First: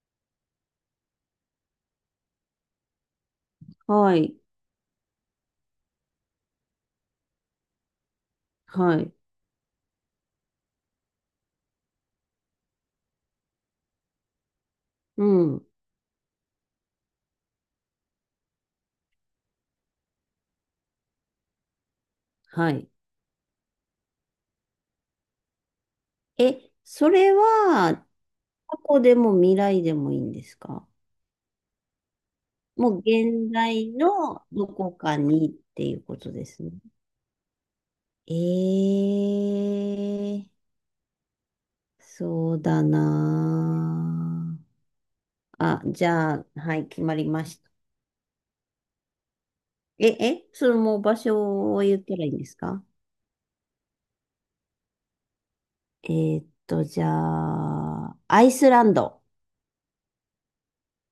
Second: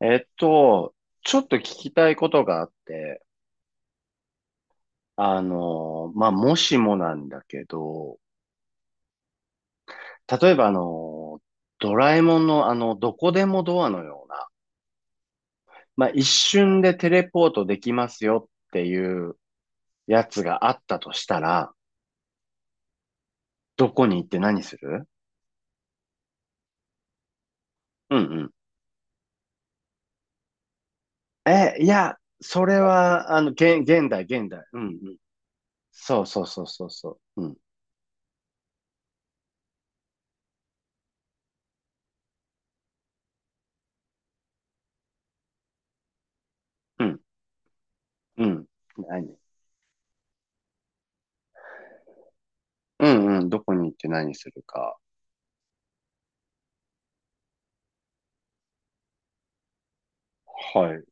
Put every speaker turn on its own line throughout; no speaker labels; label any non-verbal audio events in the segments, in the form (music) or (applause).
えっと、ちょっと聞きたいことがあって、
はい、
まあ、もしもなんだけど、
はい、
例えばドラえもんのどこでもドアのような、
うん、
まあ、一瞬でテレポートできますよっていうやつがあったとしたら、
はい。
どこに行って何する？
え、それは、
うん
過去でも未来でもいいんですか？
うん。え、いや、それ
もう
は、
現在
現代、
の
現代。
ど
うんう
こ
ん。
かにっていうこ
そう
と
そ
で
うそ
す
う
ね。
そうそう。うん、
ええ、そうだなあ。あ、じゃあ、はい、決
う
ま
ん、
りました。
うん。何？
え、え、それもう場所を言ったらいいんですか？
うんうん。どこに行って何するか。
じゃあ、アイスランド。
はい。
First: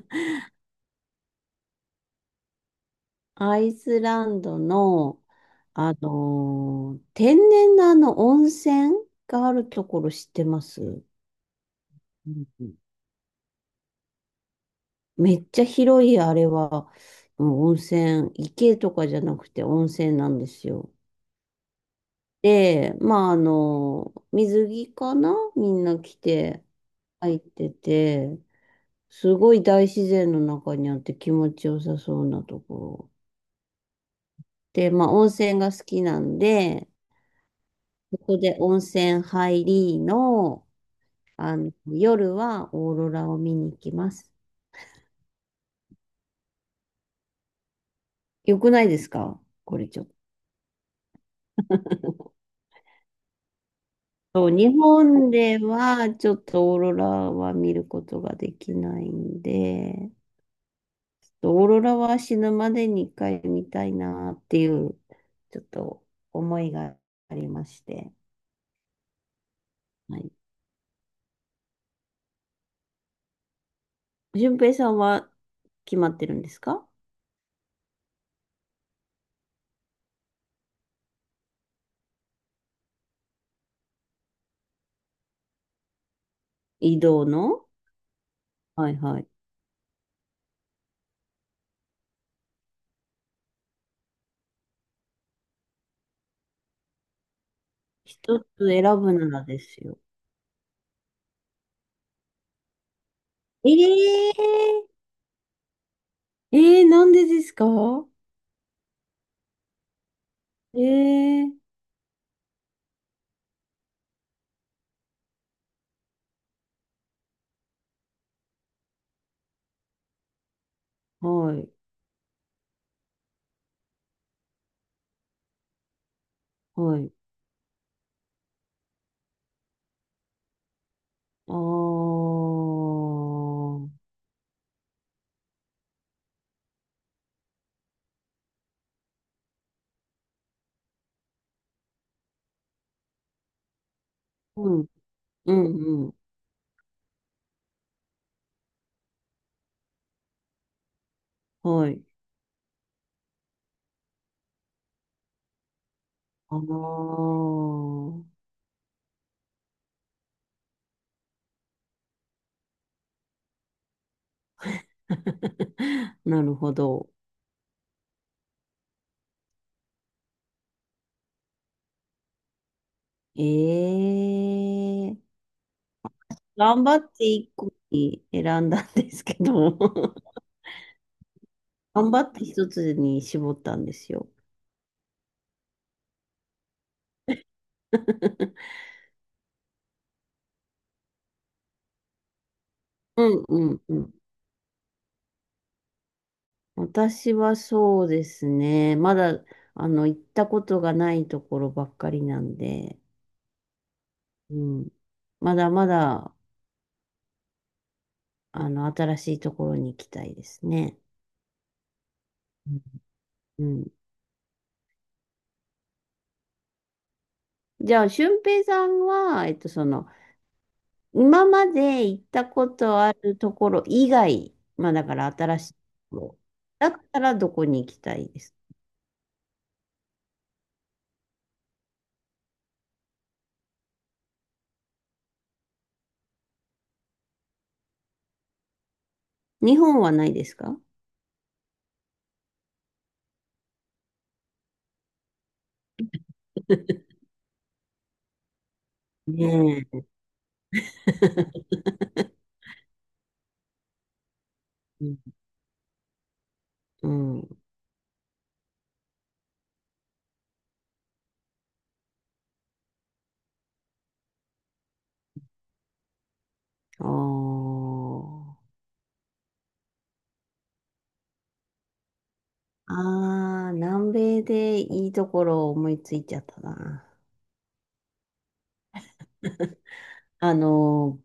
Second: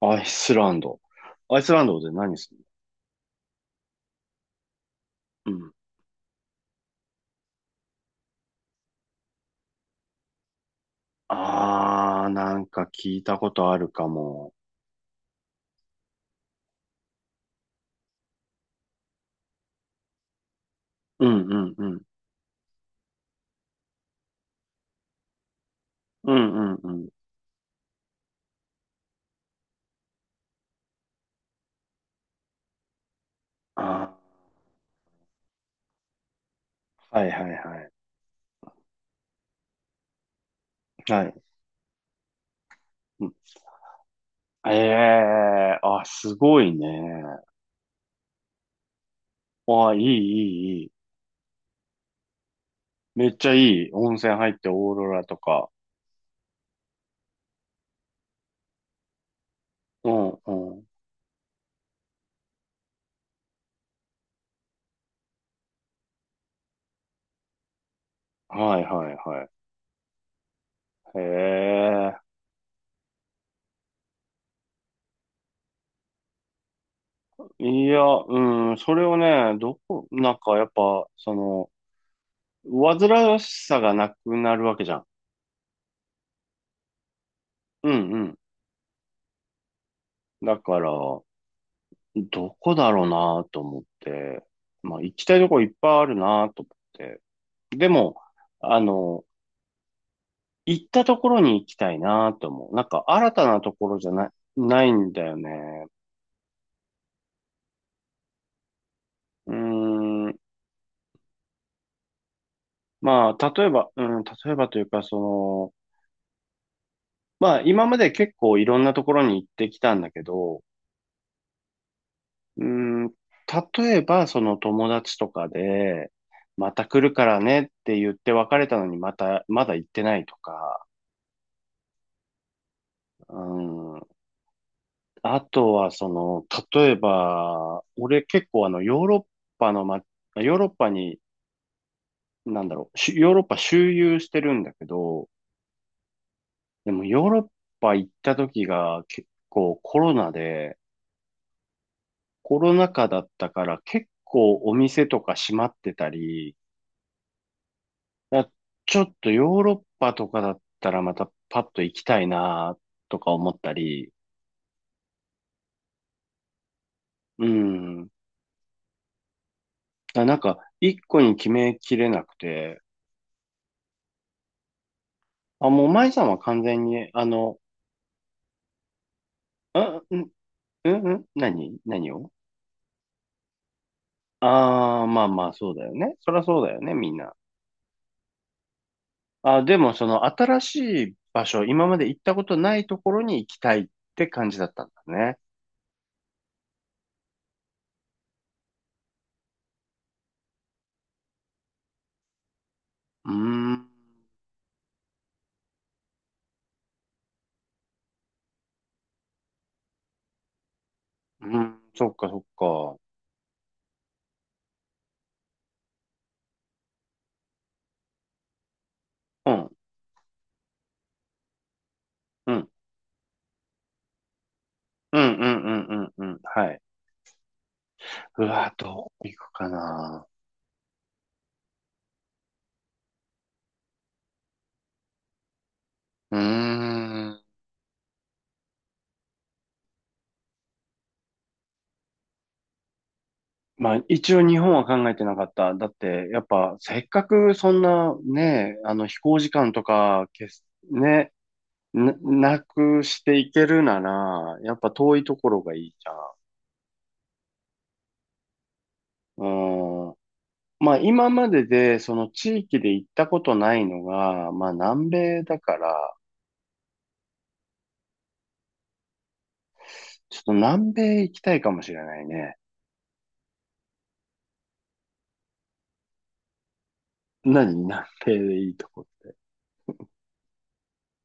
アイスランド。アイスランドで何する
アイスランドの、
の？うん。
天然の温泉があるところ知ってます？う
あー、
ん
なん
うん、
か聞いたことあるかも。
めっちゃ広い、あれは、うん、温泉、池とかじゃなくて温泉なんですよ。
うんうんうん。
で、まあ、水着かなみんな着
う
て
んうんうん。
入ってて、すごい大自然の中にあって気持ちよさそうなところ。
あ
で、まあ、温泉が好きなんで、
ー、はいはいはい。
そこで温泉入りの、
はい。
夜はオーロ
う
ラ
ん、
を見に行きます。
ええー、あ、すごいね。
よくないですか？これ
あ、い
ち
いい
ょっ
いいい。めっちゃいい。温泉入
と。
ってオ
日
ーロラ
本
と
で
か。
はちょっとオーロラは見ることができないん
う
で、
んうん。
ちょっとオーロラは死ぬまでに一回見たいなっていう、ちょっと思いがありまして。
はいはいはい。
はい。
へえ。
順平さんは決まってるんですか？
いや、うん、それをね、なんかやっぱ、その、煩わしさがなくなるわけじゃん。
移動の、
うんうん。
はいはい。
だから、どこだろうなと思って、まあ行きたいとこいっぱいあるなと思って。でも、
一つ
あ
選ぶ
の、
ならですよ。
行ったところに行きたいなと思う。なんか新たなと
え
ころじゃない、
え、
ないんだよね。
えー、なんでですか？
うーん。
えー、
まあ、例えば、うん、例えばというか、その、まあ今まで結構いろんなところに行ってきたんだけど、
はい、
うん、例えば、その友達とかで、また
は
来る
い。
からねって言って別れたのにまだ行ってないとか、
あ
う
ー、
ん、あとはその、例えば、俺結構パのま、ヨーロッパに、なんだろう、ヨーロッパ周遊してるん
う
だけ
ん、
ど、
うん、うん、
でもヨーロッパ行った時が結構コロナで、
はい。
コロナ禍だったから結構お店とか閉まってたり、
あー、
やちょっとヨーロッパとかだったらまたパッと行きたいなとか思ったり、
(laughs) なるほど。
うん。あ、なんか、一個に決めきれなくて、
えー、
あ、もう舞さんは完全
頑張っ
に、
て一個に選んだんですけど、
あ、ん、
(laughs)
ん、ん、何何
頑張
を
って一つに絞ったんですよ。
ああー、まあまあ、そうだよね。そりゃそうだよね、みんな。
(laughs)
あ、でも、その、新しい場所、今まで行ったことないところ
う
に
ん、
行き
う
たい
ん、
っ
うん。
て感じだったんだね。
私はそうですね。まだ、行ったことがないところばっかりなんで、
うーん、
うん。まだまだ、新しいところに行きたいですね。
うん、そっか、そっ
うん。
か。
じゃあ、俊平さんは、
うん、
今まで行った
う
こ
ん、
とあるところ以外、まあ、だか
うん、う
ら
ん、
新しい
うん、
と
う
こ
ん、う
ろ、
ん、はい。
だったらどこに行きたいで
う
す？
わ、どう行くかな。うーん。
日本はないですか？
まあ、一応日本は考えてなかった。だって、やっぱ、せ
(laughs)
っかくそんなね、あの飛行時間と
ね
か、けす
え。
ね、な、なくしていけるなら、やっぱ
う
遠
ん。
いところがいいじゃん。
(laughs) うん。
うーん。まあ、今までで、その地域で行ったことないのが、まあ、南米だから、
ああー。
ちょっと南米行きたいかもしれないね。
ああ、南米でいいところを思いついちゃったな。
何？南米でいいとこ？
あの、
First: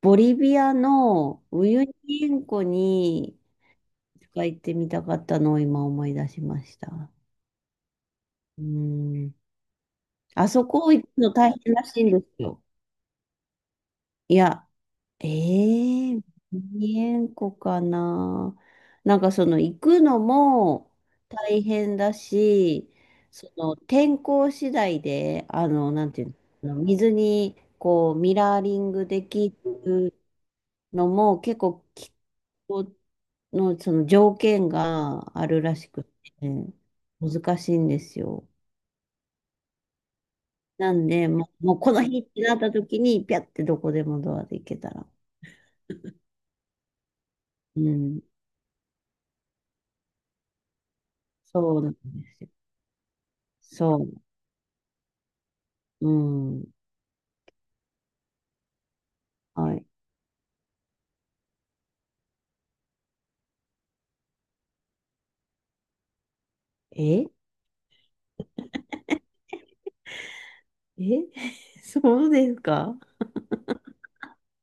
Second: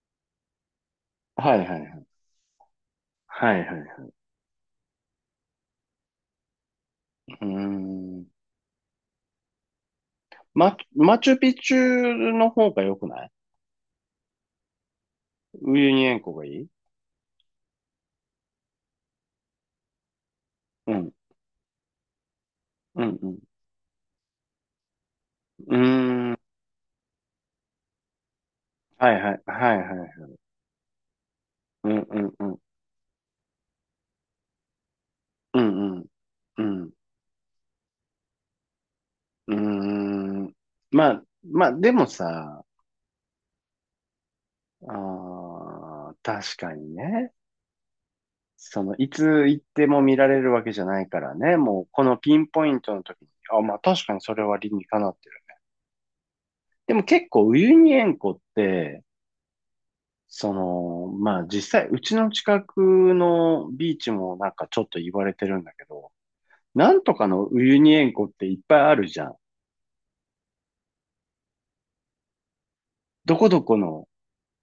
ボリビアの
はい
ウ
はい
ユニ
はい。
塩湖に
はいはいは
一回行ってみたかったのを今思い出しました。
い。うーん。
うん。あそこ行く
マチ
の
ュ
大
ピチ
変らしいんで
ュ
す
の
よ。
方が良くない？
いや、え
ウユニ
え、
塩湖がいい？
2円個かな。なんかその行くのも
うん、
大変だし、
うん、うん。
その天候次第で、
うー
なんていう
ん、
の、水にこうミラーリング
はい
で
はい、
き
はいは
る
い。
のも結構
うん、う
気
ん、うん、
候のその条件があ
う
るらし
ん、う
く
ん、
て、
うん。
難しいんですよ。
うーん。
なん
まあ、
で、も
ま
う、
あ、
もうこ
で
の
も
日ってなっ
さ、
た時に、ピャってどこでもドアで行けたら。
あー、確かにね。
うん。
その、いつ行っても見られるわけじゃないからね。
そ
も
う
う、
なんで
このピ
す
ン
よ。
ポイントの時に、あ、まあ
そ
確か
う、
にそれは理にかなってる。
うん。
でも結構、ウユニ塩湖って、
はい。
その、まあ実際、うちの近くのビーチもなんかちょっと言われてるんだけど、なんと
え
か
え、
のウユニ塩湖っていっぱいあるじゃん。
(laughs) そうですか？
どこどこの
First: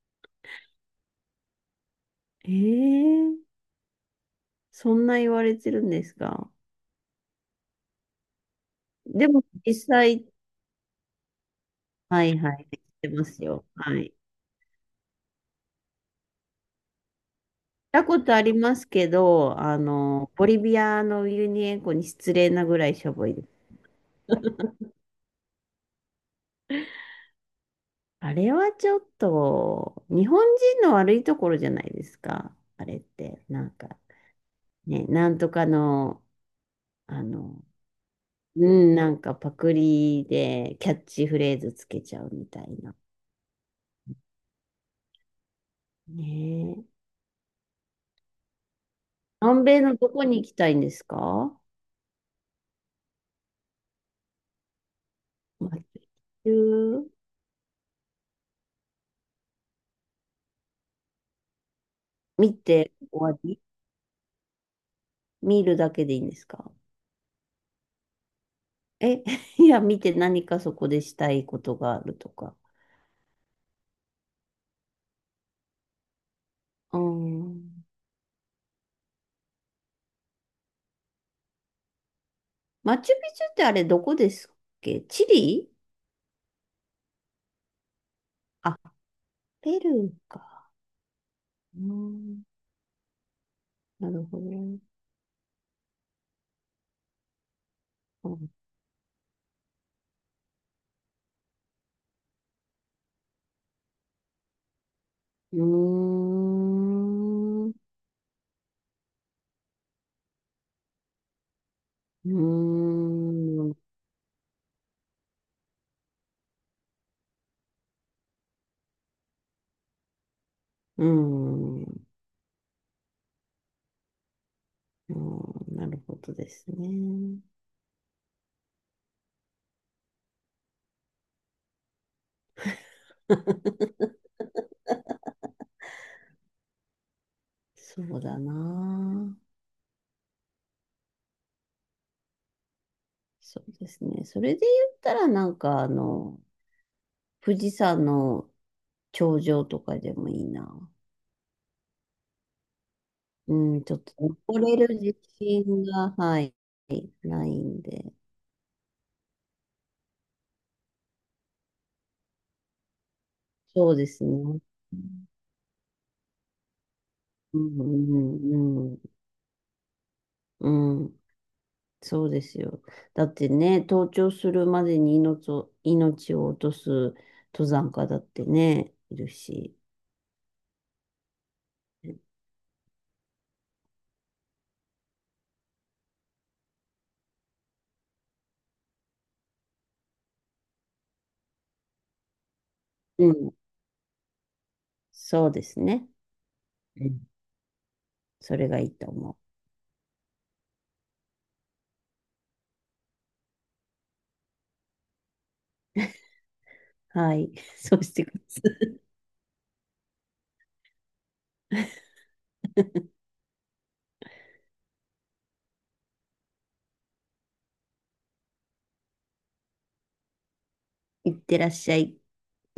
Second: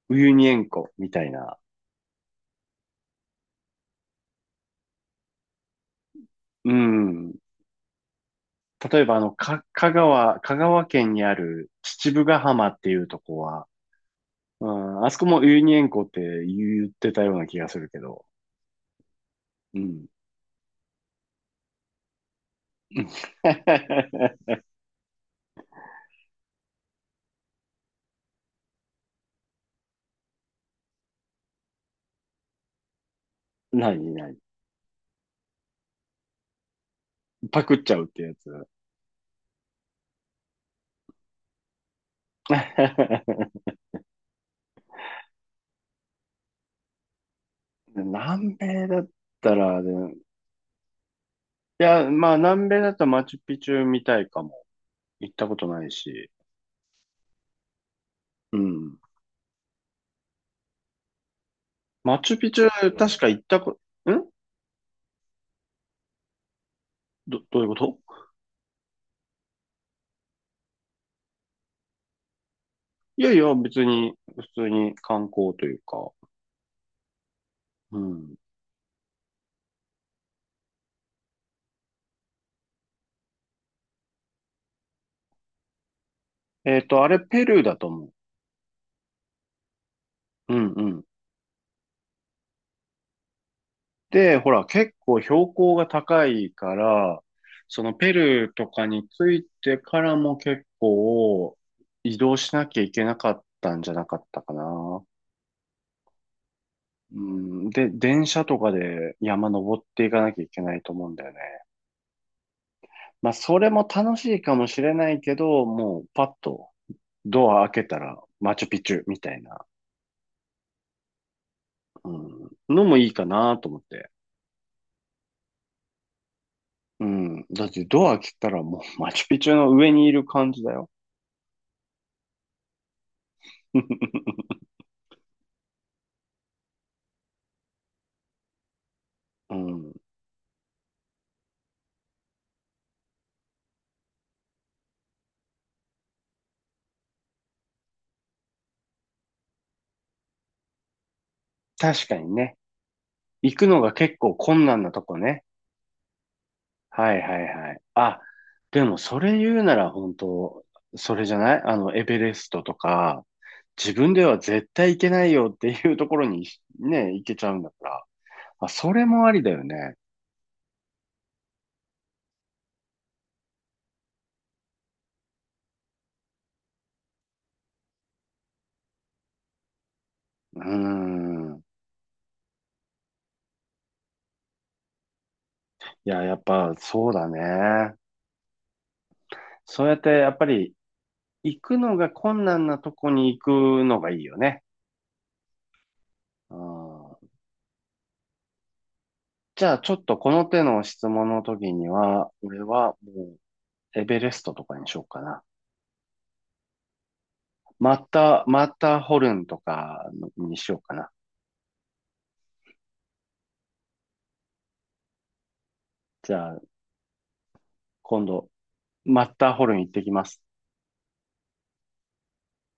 ウユニ塩湖みたいな。
ええ、そんな言われてるんですか？
うん。例えば
でも
か、
実
香
際、
川、香川県にある秩
は
父
い
ヶ
は
浜
い、知
っ
っ
ていう
て
と
ま
こ
すよ。
は、
はい。行っ
うん、あそこもウユニ塩湖って言ってたような気がするけ
たこ
ど。
とありますけど、
うん。
ボリビアのウユニ塩湖に失礼なぐらいしょぼいです。
(laughs)
あれはちょっと、日本人の悪いところじゃないですか。あれって、なんか、
何？
ね、なんとかの、あ
パ
の、
クっちゃうってやつ？
うん、なんかパクリでキャッチフレーズつけちゃうみたいな。
(laughs)
ねえ。
南米だった
南
ら、
米のど
ね。
こに行きたいんですか？
いや、まあ、南米だとマチュピチュみたいかも。行ったこと
マチュ
ない
ピチ
し。
ュ
うん。マチュピ
見
チュ、う
て
ん、確んか
終
行
わ
っ
り？
たこ、ん
見るだけでいいんですか？
ど、どういうこと？
え、(laughs) いや、見て何かそこでしたいことがあるとか。
いやいや、別に、普通に観光というか。
うん。
うん。
マチュピチュってあれどこですっけ？チリ？
あれ、ペルーだと思う。
あ、ペルー
う
か。
んうん。
うん、なる
で、
ほど。
ほら、
う
結構標高が高いから、そのペ
ん。
ルーとかについてからも結構移動しなきゃいけなかったんじゃなかったかな。
うー
う
ん。
ん、
う
で、電車とかで山登っていかなきゃいけないと思うんだよね。
ー
まあ、それも
ん。
楽しいかもしれないけど、もうパッとドア開けたらマチュピチュみたいな、
うん、う
うん、のもいいかなと思って。
ん、なるほどです
う
ね。
ん、だってドア開けたらもうマチュピチュの上にいる感じだよ。(laughs)
そうだな。
うん、
そうですね。それで言ったらなんかあの、富士山の頂上とかでもいいな。
確かにね。
う
行くの
ん、
が
ちょっと
結構困
登
難
れ
な
る
と
自
こね。
信が、はい、
はいはい
ない
はい。
んで。
あ、でもそれ言うなら本当、それじゃないエベレストとか、自
そうで
分
す
では
ね。
絶対行けないよっていうところにね、行けちゃう
う
んだから。まあ、
ん、う
そ
ん、
れもありだよね。
うん、うん、そうですよ。だってね、登頂するまでに命を、命を落とす登山家だってね、いるし。
うーん。いや、やっぱそうだね。そうやってやっぱり行くのが困難なとこに
うん。
行くのがいいよね。
そうですね。
う
うん、
ん。
それがいいと思
じゃあちょっとこの手の質問の時には、俺はもうエベレストとかにしようかな。
う。はい。(laughs) そうしてくださ
マッターホルンとかにしようかな。じゃあ、今度、マッターホルン行ってきます。
い。いってらっしゃい。